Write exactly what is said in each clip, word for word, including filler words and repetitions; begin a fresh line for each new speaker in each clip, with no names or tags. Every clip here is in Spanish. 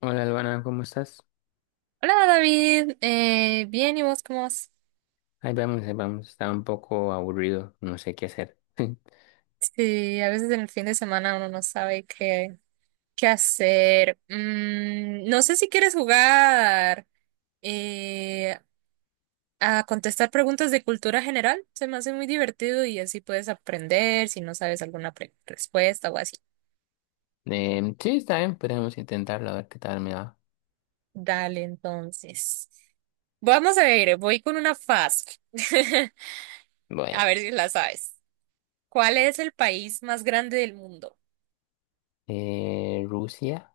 Hola, Albana, ¿cómo estás?
Hola David, eh, bien, ¿y vos cómo vas?
Ahí vamos, ahí vamos. Está un poco aburrido, no sé qué hacer.
Sí, a veces en el fin de semana uno no sabe qué, qué hacer. Mm, no sé si quieres jugar eh, a contestar preguntas de cultura general. Se me hace muy divertido y así puedes aprender si no sabes alguna pre- respuesta o así.
Em, sí, está bien, podemos intentarlo, a ver qué tal me va.
Dale, entonces. Vamos a ver, voy con una fácil. A
Bueno,
ver si la sabes. ¿Cuál es el país más grande del mundo?
eh, Rusia.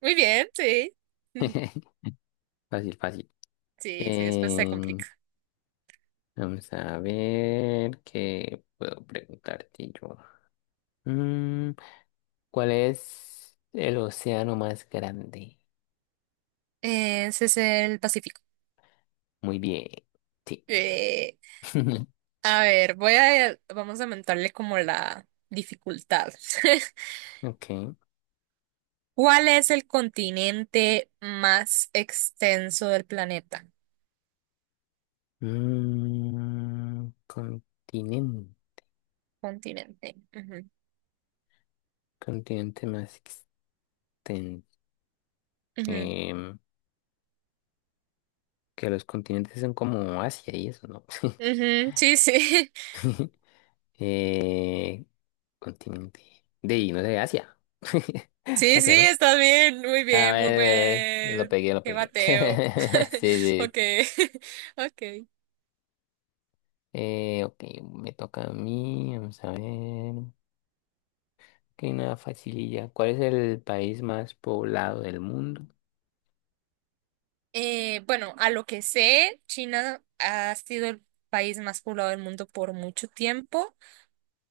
Muy bien, sí.
Fácil, fácil.
Sí, sí, después se
Em,
complica.
vamos a ver qué puedo preguntarte yo. Mm, ¿cuál es el océano más grande?
Ese es el Pacífico.
Muy bien, sí.
Eh, a ver, voy a, vamos a aumentarle como la dificultad.
Ok.
¿Cuál es el continente más extenso del planeta?
Mm, continente.
Continente. Ujú,
Continente más ten-
ujú,
em, que los continentes son como Asia y eso, ¿no?
ujú. Sí, sí.
Eh, continente de, y no sé, Asia.
Sí, sí,
Asia, ¿no?
está bien. Muy
A
bien, muy
ver, a ver, lo
buen.
pegué, lo
Qué
pegué.
bateo.
Sí, sí.
Ok, ok.
Eh, ok, me toca a mí, vamos a ver. Ok, una facililla. ¿Cuál es el país más poblado del mundo?
Eh, bueno, a lo que sé, China ha sido el país más poblado del mundo por mucho tiempo,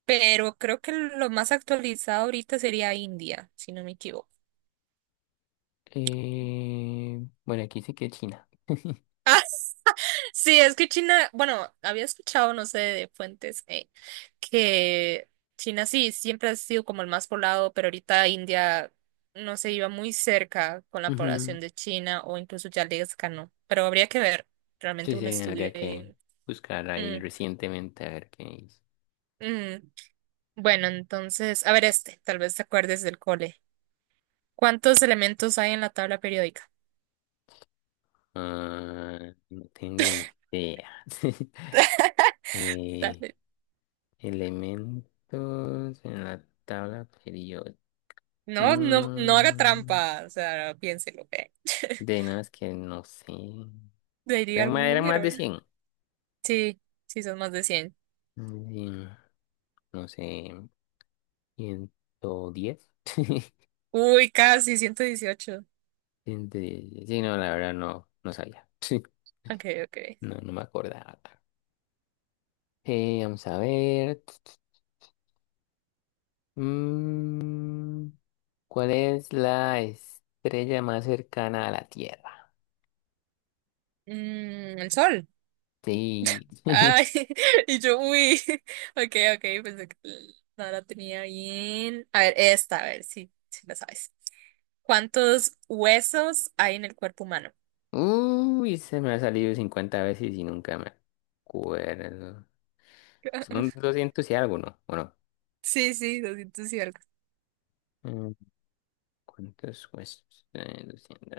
pero creo que lo más actualizado ahorita sería India, si no me equivoco.
Eh, bueno, aquí dice que China.
Sí, es que China, bueno, había escuchado, no sé, de fuentes, eh, que China sí, siempre ha sido como el más poblado, pero ahorita India no se iba muy cerca con la
Ujú.
población de China o incluso ya les ganó, pero habría que ver realmente
Sí,
un
sí,
estudio
habría que
ahí.
buscar ahí
Mm,
recientemente a ver qué hizo.
mm. Bueno, entonces, a ver este, tal vez te acuerdes del cole. ¿Cuántos elementos hay en la tabla periódica?
Ah, no tengo ni idea. Eh,
Dale.
elementos en la tabla periódica.
No, no, no haga
Mm,
trampa, o sea, piénselo, ¿eh?
de nada, es que no sé.
Le diría
Eran más,
algún
eran más
número.
de cien.
Sí, sí, son más de cien.
Mm, no sé, ciento diez.
Uy, casi ciento dieciocho.
Ciento diez. Sí, no, la verdad no, no sabía.
Ok, ok.
No, no me acordaba. Eh, vamos a ver. Mm, ¿cuál es la estrella más cercana a la Tierra?
Mm, el sol.
Sí.
Ay, y yo, uy. Ok, ok, pensé que no la tenía bien. A ver, esta, a ver si, si la sabes. ¿Cuántos huesos hay en el cuerpo humano?
Uy, se me ha salido cincuenta veces y nunca me acuerdo. Son doscientos y algo, ¿no? ¿O no?
Sí, sí, doscientos y algo.
Mm, ¿Cuántos huesos? Eh, doscientos.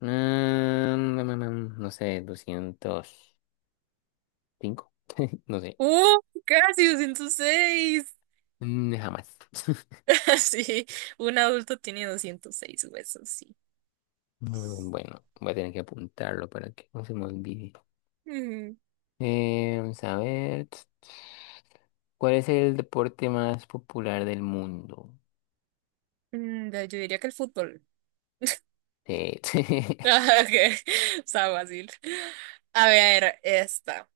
Mm, mm, mm, mm, no sé, doscientos cinco. No sé.
¡Uh! Casi doscientos seis.
Mm, Jamás.
Sí, un adulto tiene doscientos seis huesos, sí.
Mm, Bueno, voy a tener que apuntarlo para que no se me olvide.
Mm,
Eh, vamos a ver. ¿Cuál es el deporte más popular del mundo?
mm, yo diría que el fútbol.
Sí.
Ah, ok, está fácil. A ver, esta.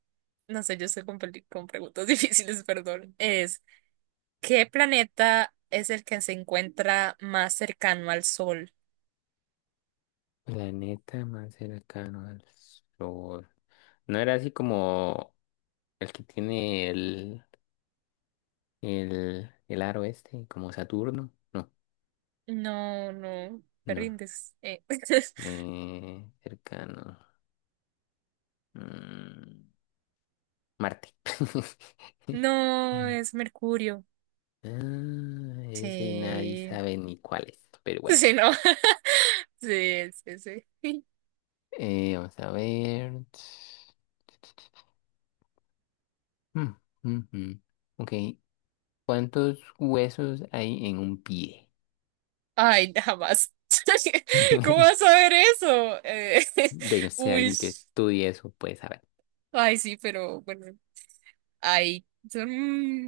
No sé, yo estoy con, peli- con preguntas difíciles, perdón. Es, ¿qué planeta es el que se encuentra más cercano al Sol?
Planeta más cercano al Sol. ¿No era así como el, que tiene el, el, el aro este, como Saturno? No,
No, no, te
no.
rindes. Eh,
Eh, cercano. Mm, Marte.
No, es Mercurio.
Ah, ese nadie
Sí.
sabe ni cuál es, pero bueno.
Sí, ¿no? Sí, sí, sí.
Eh, vamos a ver. Mm, mm, mm. Ok. ¿Cuántos huesos hay en un pie?
Ay, jamás. ¿Cómo vas a ver eso? Eh,
De no sé,
uy.
alguien que estudie eso puede saber.
Ay, sí, pero bueno. Ay, son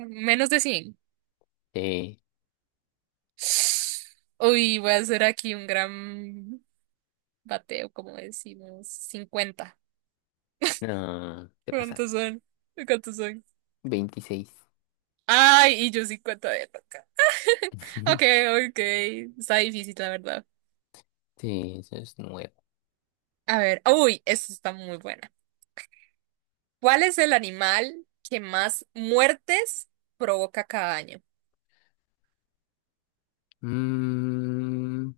menos de cien.
Eh,
Uy, voy a hacer aquí un gran bateo, como decimos, cincuenta.
no, te pasas.
¿Cuántos son? ¿Cuántos son?
Veintiséis.
Ay, y yo cincuenta de toca. Ok, ok. Está difícil, la verdad.
Sí, eso es nuevo.
A ver, uy, esta está muy buena. ¿Cuál es el animal que más muertes provoca cada año?
Mm,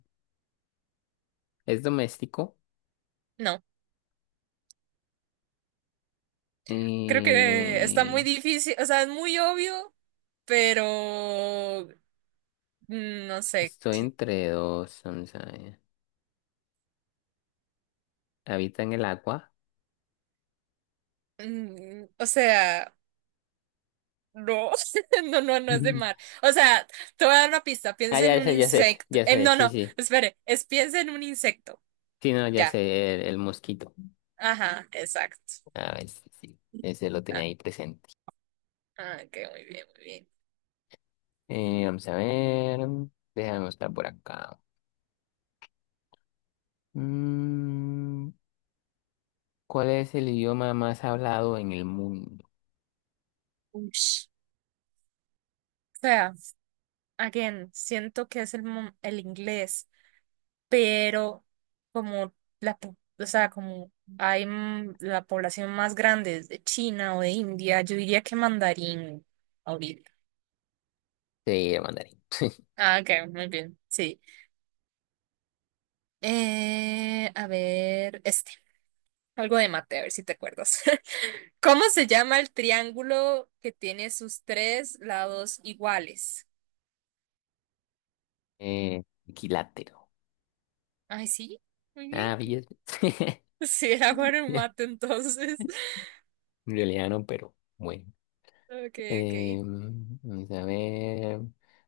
¿es doméstico?
No, creo que está muy
Eh,
difícil, o sea, es muy obvio, pero mm, no sé.
estoy entre dos. Vamos a ver. ¿Habita en el agua?
Mm, O sea, no, no, no, no es de mar. O sea, te voy a dar una pista,
Ah,
piensa en
ya
un
sé, ya sé,
insecto.
ya
Eh,
sé.
no,
Sí,
no,
sí.
espere, es piensa en un insecto.
Sí, no, ya
Ya,
sé, el, el mosquito.
ajá, exacto.
A ver, sí, sí, ese lo tenía
Ah,
ahí presente.
ah, ok, muy bien, muy bien.
Eh, vamos a ver, déjame mostrar por acá. Mm, ¿cuál es el idioma más hablado en el mundo?
Ush. O sea, again, siento que es el, mo- el inglés, pero como la, po- o sea, como hay mm, la población más grande es de China o de India, yo diría que mandarín ahorita.
Sí, el mandarín.
Ah, ok, muy bien, sí. Eh, a ver, este, algo de mate, a ver si te acuerdas. ¿Cómo se llama el triángulo que tiene sus tres lados iguales?
Eh, equilátero.
Ay, sí, muy bien.
Ah, bien.
Sí, era bueno en mate entonces.
En realidad no, pero bueno.
Ok, ok.
Eh, vamos a ver,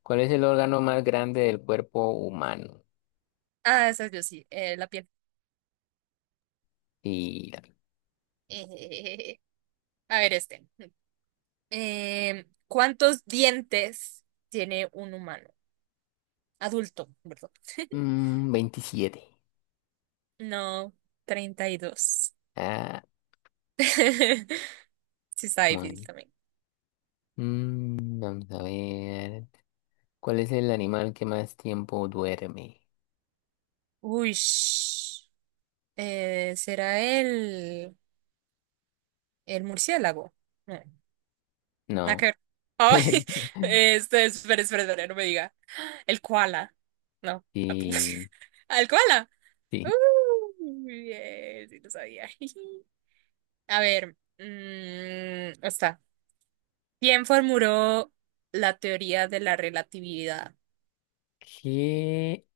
¿cuál es el órgano más grande del cuerpo humano?
Ah, esa yo sí, eh, la piel.
Y,
Eh, a ver, este. Eh, ¿cuántos dientes tiene un humano? Adulto, perdón.
mm, veintisiete.
No, treinta y dos.
Ah,
Sí, está difícil
bueno.
también.
Mm, vamos a ver. ¿Cuál es el animal que más tiempo duerme?
Uy, ¿será el, el murciélago? No, nada
No.
que ver. Ay, este, espera, espera, espera, no me diga. El koala. No, tampoco.
Sí,
¿Al koala? Uh,
sí.
bien, sí lo sabía. A ver, mm, está. ¿Quién formuló la teoría de la relatividad?
¿Qué?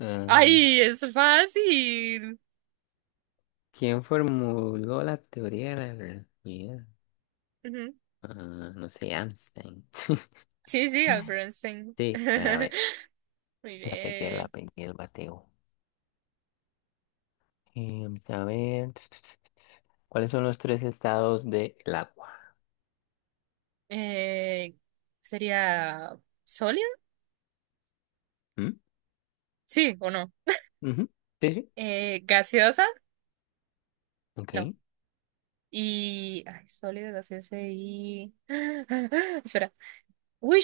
Ah,
¡Ay, es fácil!
¿quién formuló la teoría de la relatividad?
Ujú.
Ah, no sé, Einstein.
Sí, sí, Albert Einstein.
Sí, a ver,
Muy
la pegué, la
bien.
pegué, el bateo. Eh, vamos a ver. ¿Cuáles son los tres estados del agua?
Eh, ¿Sería sólida?
¿Mm?
Sí, ¿o no?
Ujú, sí, sí.
Eh, ¿gaseosa?
Ok.
No. Y. Ay, sólida, gaseosa y. Espera. Uy,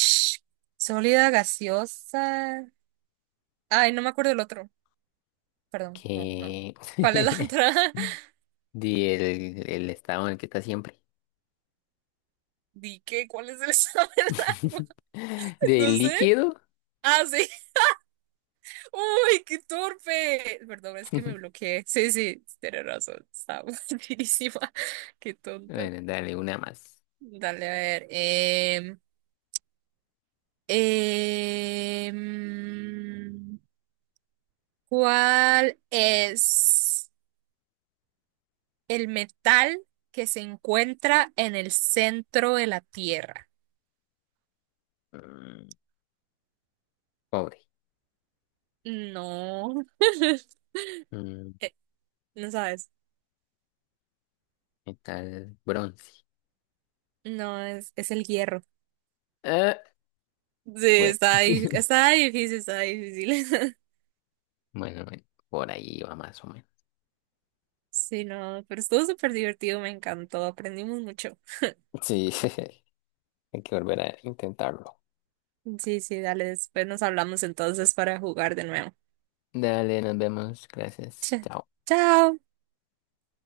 sólida, gaseosa. Ay, no me acuerdo el otro. Perdón, no, no.
¿Qué?
¿Cuál es la otra?
Del el estado en el que está siempre.
Di que, ¿cuál es el examen de agua? No
¿Del
sé.
líquido?
Ah, sí. Uy, qué torpe. Perdón, es que me bloqueé. Sí, sí, tienes razón. Estaba buenísima. Qué tonta.
Bueno, dale una más.
Dale, a ver. em, em, ¿cuál es el metal que se encuentra en el centro de la Tierra?
Mm, Pobre.
No.
Mm,
Eh, no sabes.
Metal bronce.
No, es, es el hierro.
Ah,
Sí,
bueno,
está, dif- está difícil, está difícil.
bueno, bueno, por ahí va más o menos.
Sí, no, pero estuvo súper divertido, me encantó, aprendimos mucho.
Sí, hay que volver a intentarlo.
Sí, sí, dale, después nos hablamos entonces para jugar de nuevo.
Dale, nos vemos. Gracias.
Ch-
Chao.
Chao.